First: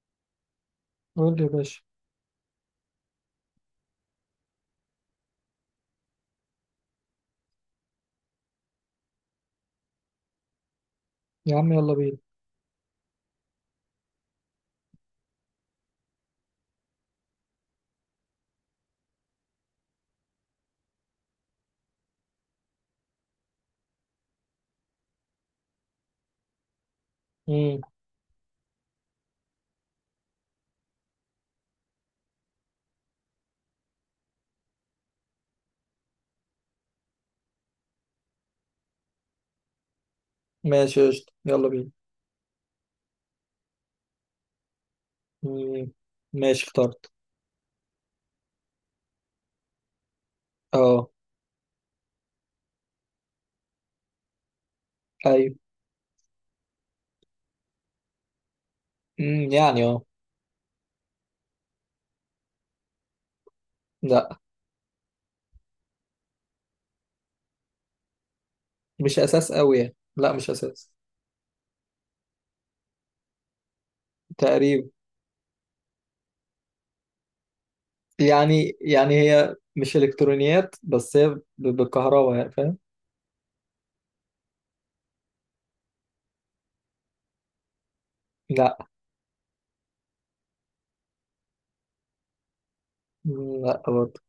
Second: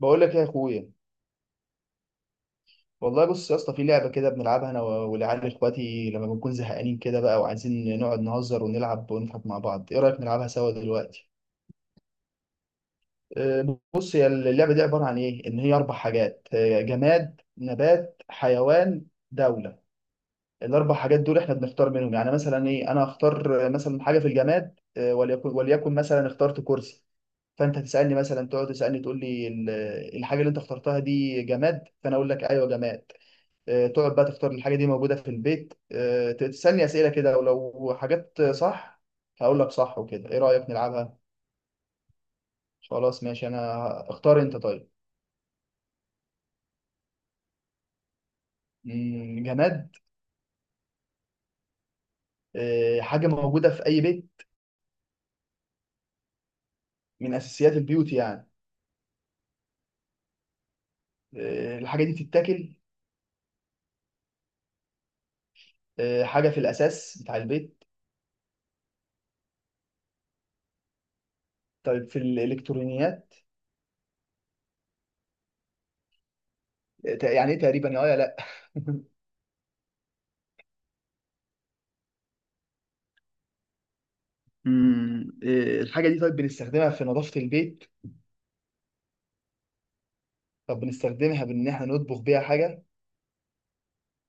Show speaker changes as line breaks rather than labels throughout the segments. بقول لك إيه يا اخويا؟
قول لي يا باشا.
والله بص يا اسطى، في لعبه كده بنلعبها انا والعيال اخواتي لما بنكون زهقانين كده بقى وعايزين نقعد نهزر ونلعب ونضحك مع بعض. ايه رايك نلعبها سوا دلوقتي؟
يا عم يلا بينا.
بص، هي اللعبه دي عباره عن ايه؟ ان هي اربع حاجات، جماد، نبات، حيوان، دوله. الاربع حاجات دول احنا بنختار منهم. يعني مثلا ايه؟ انا اختار مثلا حاجه في الجماد، وليكن مثلا اخترت كرسي. فانت
مم.
تسالني مثلا، تقعد تسالني تقول لي الحاجه اللي انت اخترتها دي جماد، فانا اقول لك ايوه جماد. تقعد بقى تختار. الحاجة دي موجودة في البيت. تسألني أسئلة كده، ولو حاجات صح هقول لك صح وكده. إيه رأيك
ماشي
نلعبها؟
قشطة يلا بينا.
خلاص ماشي. أنا اختار أنت، طيب.
مم. ماشي اخترت.
جماد؟
اه.
حاجة موجودة في أي بيت؟
ايوه.
من أساسيات البيوت يعني؟
مم. يعني اه.
الحاجة دي بتتاكل؟
لا
حاجة في الأساس بتاع البيت؟
مش اساس قوي يعني، لا مش اساس.
طيب، في الإلكترونيات؟
تقريبا.
يعني إيه تقريبا؟ يا آه يا لأ؟
يعني يعني هي مش الكترونيات، بس هي بالكهرباء يعني، فاهم؟
الحاجة دي طيب، بنستخدمها في نظافة البيت؟
لا.
طب بنستخدمها بإن إحنا نطبخ بيها حاجة؟
مم. لا برضه.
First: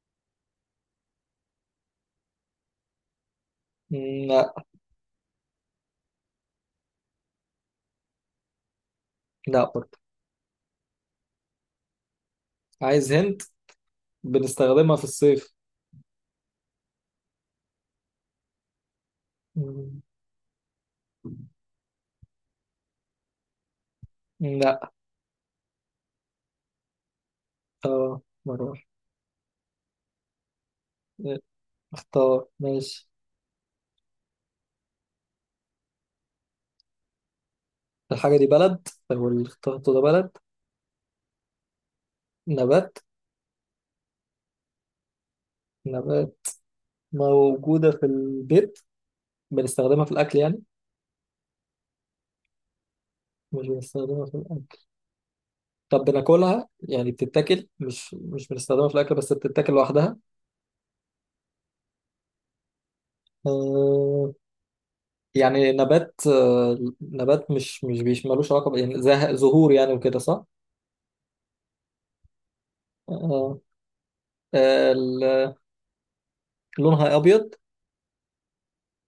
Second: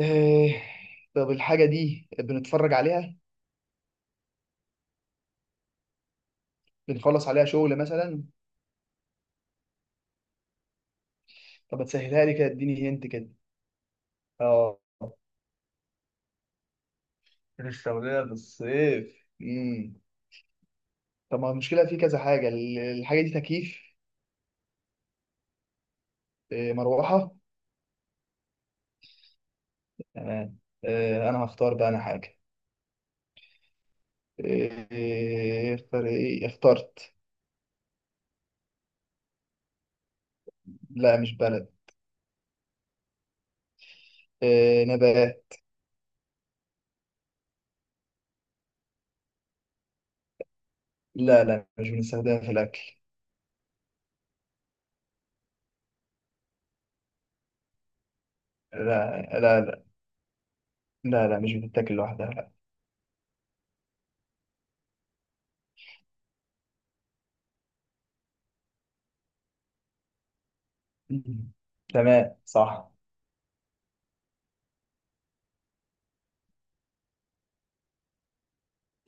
آه، طب الحاجة دي بنتفرج عليها؟
مم. لا.
بنخلص عليها شغل مثلا؟
لا برضه.
طب هتسهلها لي كده، اديني هنت
عايز
كده.
هنت.
اه.
بنستخدمها في الصيف.
الشغلانة بالصيف.
مم.
طب ما المشكلة في كذا حاجة. الحاجة دي تكييف؟
لا.
مروحة؟
اه مرة
تمام.
واحدة.
انا هختار بقى انا حاجة.
اختار ماشي.
اختار، ايه اخترت؟
الحاجة دي بلد، او اللي اخترته ده بلد؟
لا، مش بلد.
نبات.
نبات.
نبات موجودة في البيت. بنستخدمها في الأكل يعني؟
لا، لا، مش بنستخدمها في الأكل.
مش بنستخدمها في الأكل. طب بناكلها يعني، بتتاكل مش بنستخدمها في الأكل،
لا،
بس
لا،
بتتاكل
لا.
لوحدها.
لا، لا، مش بتتاكل لوحدها، لا.
آه. يعني نبات. آه نبات. مش ملوش علاقة يعني زهور يعني وكده، صح؟
مم. تمام، صح.
آه. آه، ال- لونها أبيض.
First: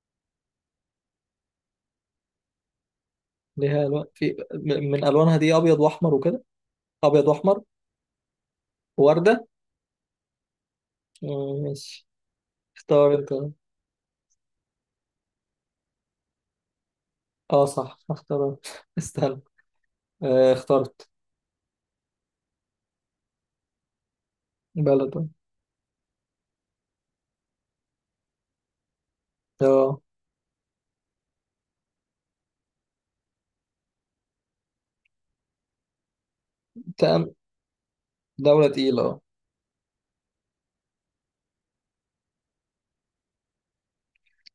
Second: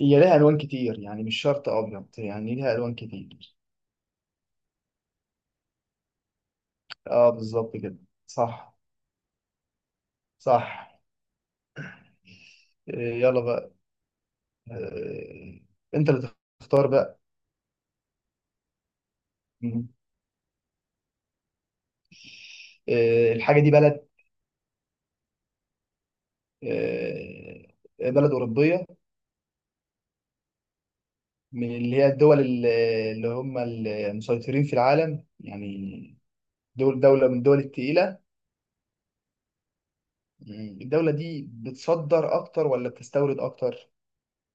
هي ليها الوان كتير يعني، مش شرط ابيض، يعني ليها الوان كتير.
ليها ألوان في من ألوانها دي أبيض وأحمر وكده. أبيض
اه،
وأحمر.
بالظبط كده. صح.
وردة.
صح.
آه، ماشي. اختار
إيه،
أنت.
يلا بقى. إيه، انت اللي تختار بقى.
اه صح اختار استنى.
مم.
آه اخترت.
إيه، الحاجه دي بلد؟
بلد.
إيه، بلد اوروبيه؟
اه.
من اللي هي الدول اللي هم المسيطرين في العالم يعني. دوله
تمام.
من الدول التقيله.
دولة تقيلة اه.
الدوله دي بتصدر اكتر ولا بتستورد اكتر؟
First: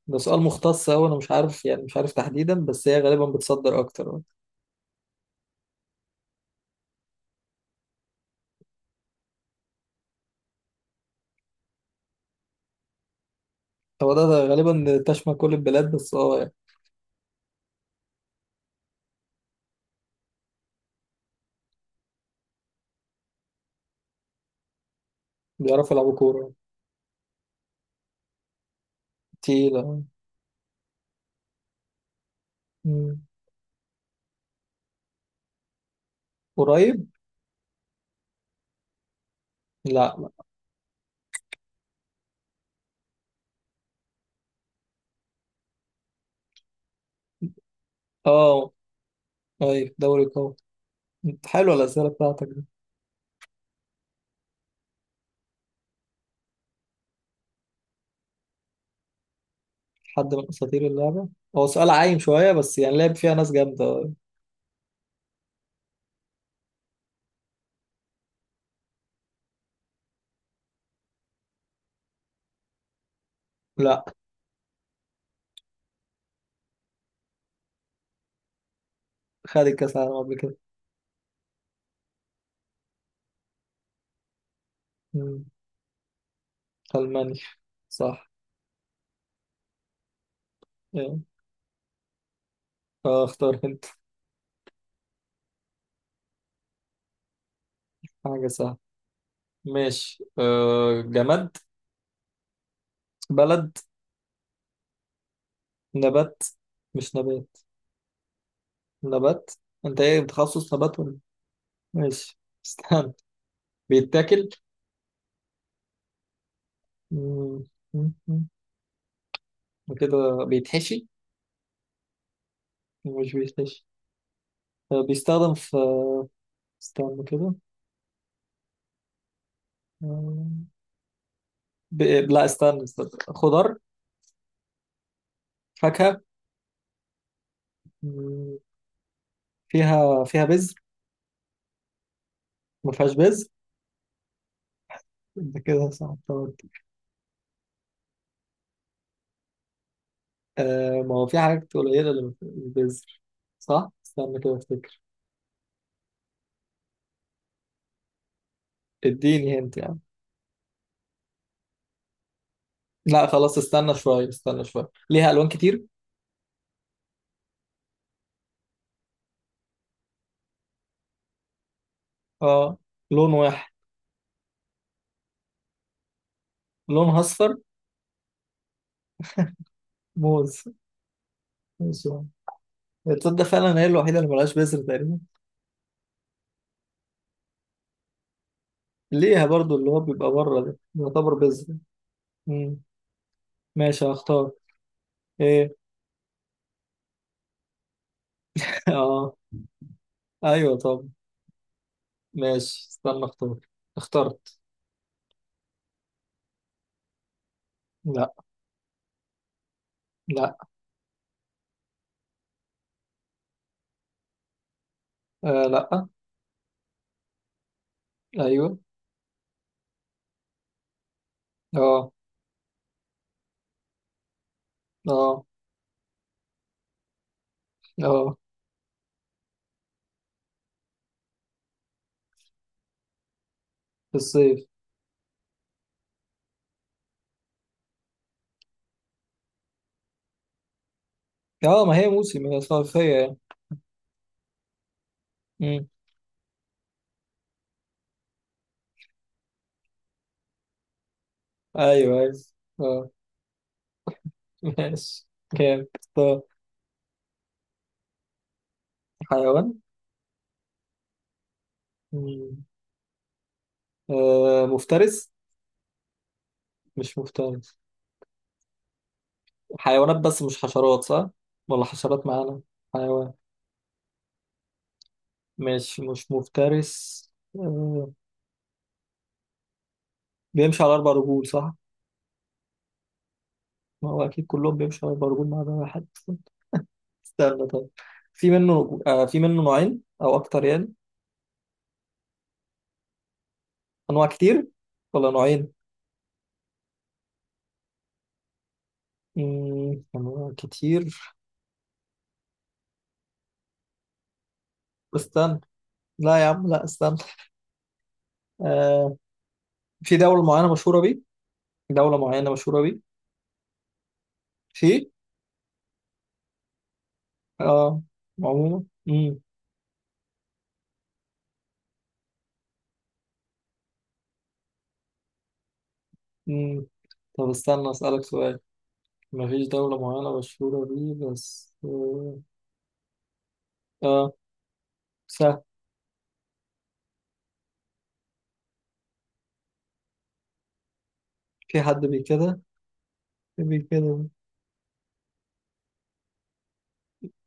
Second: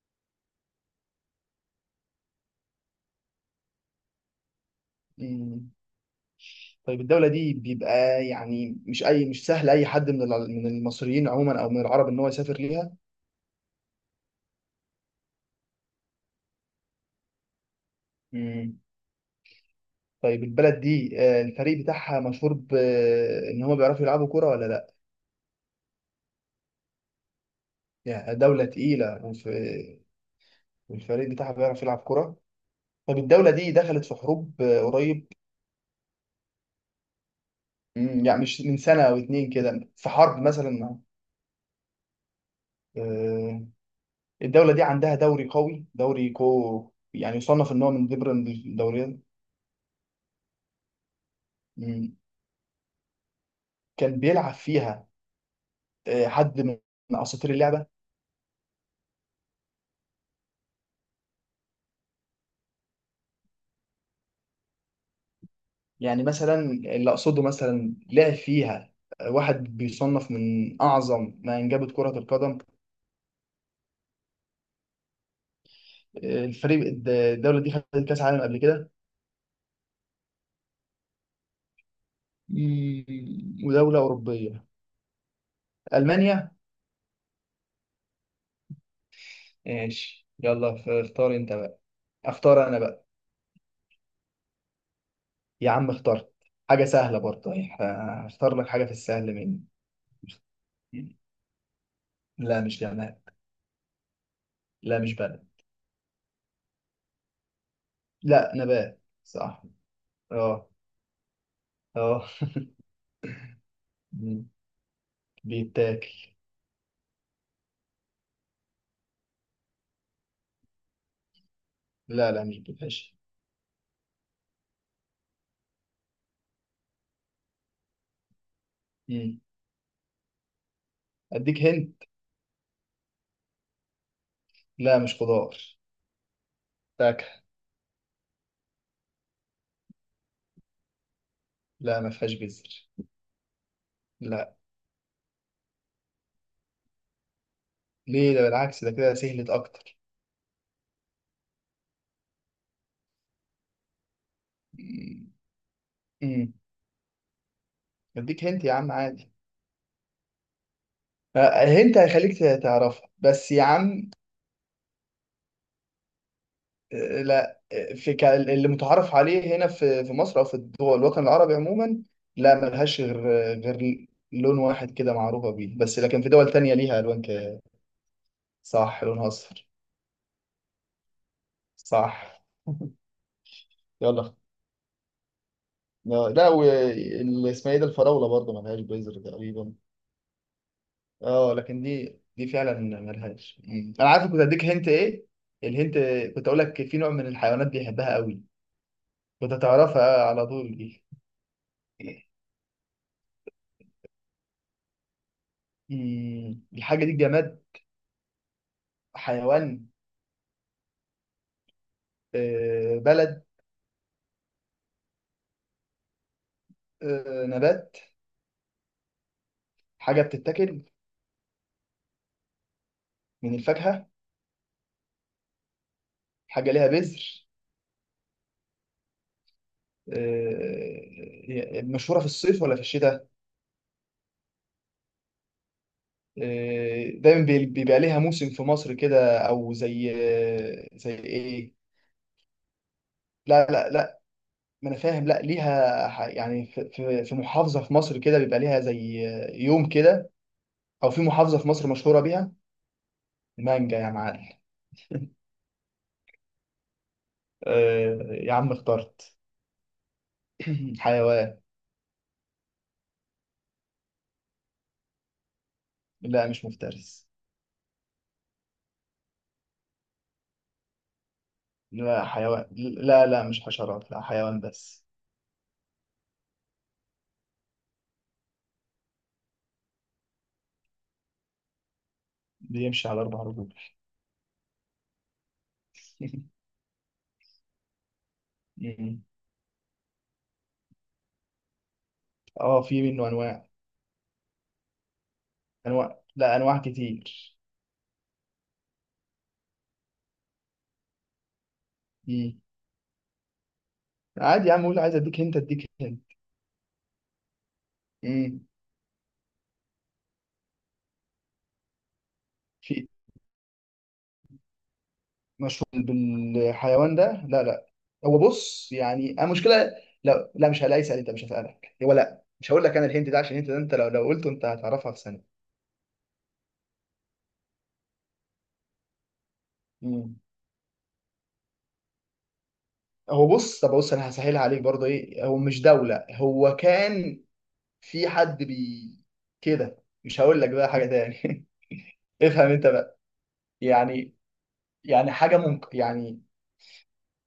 ده سؤال مختص أوي، أنا مش عارف يعني، مش عارف تحديدا، بس هي غالبا بتصدر أكتر اه.
مم. طيب الدولة دي بيبقى يعني مش أي، مش سهل أي حد من من المصريين عموما أو من العرب إن هو يسافر ليها.
هو ده غالبا تشمل كل البلاد، بس اه يعني.
مم. طيب البلد دي، الفريق بتاعها مشهور بإن هم بيعرفوا يلعبوا كرة ولا لأ؟
بيعرفوا يلعبوا كورة.
يعني دولة تقيلة
تقيلة اه.
والفريق بتاعها بيعرف يلعب كرة. طب
مم.
الدولة دي دخلت في حروب قريب؟
قريب؟
يعني مش من سنة أو اتنين كده في
لا لا.
حرب مثلا؟ آه، الدولة دي عندها دوري قوي، دوري كو يعني يصنف إن هو من ضمن
اه.
الدوريات.
طيب دوري قوي. حلوة الأسئلة
مم.
بتاعتك دي.
كان بيلعب فيها حد من اساطير اللعبه؟
حد من أساطير اللعبة. هو سؤال عايم شوية، بس يعني لعب فيها ناس جامدة اه.
يعني مثلا اللي اقصده، مثلا لعب فيها واحد بيصنف من اعظم ما انجبت كره القدم.
لا.
الفريق الدوله دي خدت كاس عالم قبل كده؟
خد الكأس العالم قبل كده.
ودوله اوروبيه؟
مم.
المانيا.
ألمانيا. صح.
ماشي يلا،
اه.
اختار انت بقى. اختار انا بقى.
اه، اختار انت.
يا عم اخترت. حاجه سهله برضه يعني.
حاجة
هختار لك
سهلة.
حاجه في السهل مني.
ماشي، أه جماد.
لا، مش جماد.
بلد.
لا، مش بلد.
نبات. مش نبات.
لا، نبات
نبات.
صح.
انت ايه
اه.
بتخصص نبات ولا؟
اه.
ماشي استنى.
مم.
بيتاكل.
بيتاكل.
مم، مم، مم. وكده بيتحشي.
لا، لا، مش بالحش.
مش بيتحشي. آه، بيستخدم في. استنى كده.
مم.
آه،
اديك هند.
لا استنى استنى. خضار.
لا، مش خضار.
فاكهة.
فاكهة.
مم، فيها فيها بذر.
لا، ما فيهاش بذر.
ما فيهاش بذر.
لا.
انت كده صعبتها.
ليه؟ ده بالعكس، ده كده سهلت اكتر.
آه ما هو في حاجات قليلة اللي ما فيهاش بذر، صح؟ استنى كده افتكر.
مم. مم. اديك هنت يا عم عادي.
اديني هنت.
هنت هيخليك تعرفها
لا
بس
خلاص،
يا
استنى
عم.
شوية، استنى شوية. ليها ألوان كتير.
لا، اللي متعارف عليه هنا، في مصر او في الدول الوطن العربي عموما. لا،
اه.
ملهاش غير
لون واحد.
غير لون واحد كده معروفة بيه، بس لكن في دول تانية ليها
لونها
الوان
أصفر.
صح، لونها اصفر.
موز. ماشي يا
صح.
عم. تصدق فعلا هي الوحيدة اللي
يلا.
ملهاش بذر تقريبا.
لا، واللي اسمها ايه ده، الفراوله برضه ملهاش بيزر
ليها
تقريبا.
برضو، اللي هو بيبقى بره ده يعتبر
اه،
بذر.
لكن دي
مم.
فعلا ملهاش.
ماشي
انا عارف كنت
هختار.
اديك هنت ايه.
ايه.
الهنت. كنت اقول لك في نوع من الحيوانات بيحبها قوي.
اه.
كنت هتعرفها على
ايوه
طول دي.
طب. ماشي استنى اختار. اخترت.
مم. الحاجه دي جماد؟
لا.
حيوان؟
لا.
بلد؟
آه لا.
نبات؟
ايوه.
حاجه بتتاكل؟
اه.
من الفاكهه؟
اه.
حاجه ليها بذر؟
اه.
مشهوره في الصيف ولا في الشتاء؟
في الصيف.
دايما بيبقى ليها موسم في مصر كده، او زي ايه؟
اه ما هي موسم، هي صيفية يعني.
لا، لا، لا. ما انا فاهم، لا،
مم.
ليها يعني في محافظه في مصر كده بيبقى ليها زي، يوم كده. او في محافظه في مصر
ايوه
مشهوره
ايوه.
بيها.
اه.
مانجا يا معلم.
ماشي. كام اختار.
يا عم اخترت.
حيوان.
حيوان.
مم. آه مفترس.
لا، مش
مش
مفترس.
مفترس. حيوانات بس مش حشرات صح، ولا
لا،
حشرات معانا؟
حيوان. لا،
حيوان.
لا، مش حشرات، لا، حيوان بس.
مش مفترس. آه. بيمشي على اربع رجول صح.
بيمشي على اربع رجول.
ما هو اكيد كلهم بيمشوا على اربع رجول ما عدا واحد. استنى طيب. في منه
مم.
آه، في منه نوعين او اكتر يعني؟
اه، في منه انواع.
انواع كتير ولا نوعين؟
انواع، لا، انواع كتير.
مم، انواع كتير.
مم. عادي يا عم، قول عايز اديك هنت
استنى.
اديك هنت.
لا يا عم، لا استنى.
امم
آه. في دولة معينة مشهورة بيه. دولة معينة مشهورة بيه.
في.
في.
مشهور بالحيوان ده؟ لا، لا.
اه.
هو
عموما.
بص، يعني انا مشكله. لا، لا، مش هلاقي اسال انت، مش هسالك هو. لا، مش هقول لك انا الهنت ده، عشان الهنت ده انت لو قلته انت هتعرفها في ثانيه.
مم. طب استنى أسألك سؤال. مفيش دولة معينة
امم
مشهورة بيه بس آه.
هو بص، طب بص، انا
آه،
هسهلها عليك برضه. ايه، هو
سهل.
مش دوله، هو كان في حد بي كده، مش هقول لك بقى حاجه تاني.
في حد بي كده.
افهم انت بقى.
بي كده.
يعني يعني حاجه ممكن يعني.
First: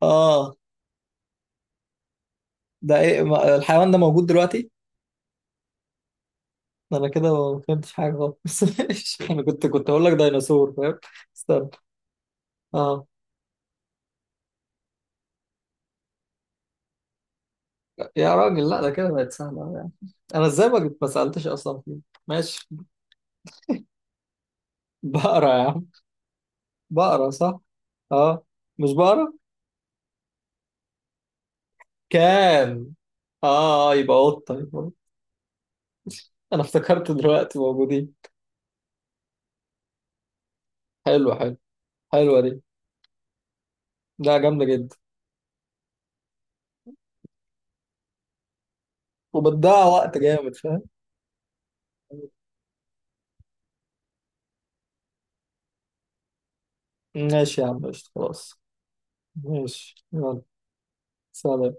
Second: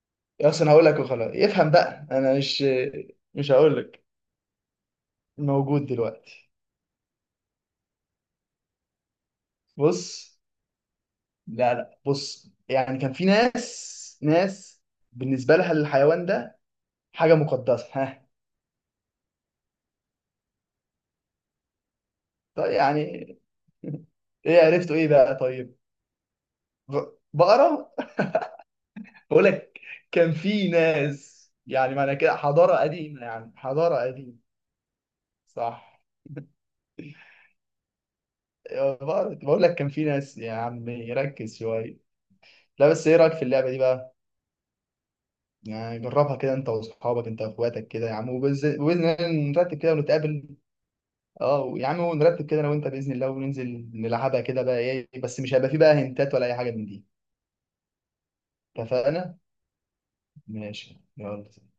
آه.
اصلا هقول لك وخلاص، افهم بقى انا مش.
ده إيه
مش هقول
الحيوان ده
لك.
موجود دلوقتي؟
موجود دلوقتي.
ده أنا كده ما فهمتش حاجة خالص ماشي. أنا كنت هقول لك
بص،
ديناصور فاهم. استنى.
لا، لا، بص يعني
آه.
كان في ناس ناس بالنسبة لها الحيوان ده حاجة مقدسة، ها.
يا راجل لا، ده كده بقت سهلة أوي يعني. أنا إزاي ما سألتش أصلا فيه. ماشي
طيب، يعني. ايه عرفتوا ايه بقى؟
بقرة يا
طيب.
عم. بقرة صح؟
بقرة.
آه. مش بقرة؟
بقول لك كان في ناس. يعني معنى كده حضارة
كان.
قديمة، يعني
آه
حضارة
يبقى
قديمة.
قطة، يبقى قطة.
صح.
أنا افتكرت دلوقتي موجودين.
يا بقرة، بقول لك كان في ناس يا عمي،
حلو حلو.
ركز شوية.
حلوة دي.
لا، بس ايه رأيك في اللعبة دي بقى؟
لا جامدة جدا.
يعني جربها كده انت واصحابك، انت واخواتك كده يا عم، وبإذن الله نرتب
وبتضيع
كده
وقت
ونتقابل.
جامد فاهم.
اه يا عم، ونرتب كده انا وانت باذن الله وننزل نلعبها كده بقى. ايه بس، مش هيبقى فيه بقى هنتات ولا اي حاجه من دي.
ماشي يا عم قشطة، خلاص.
اتفقنا.
ماشي يلا.
ماشي يلا.
سلام.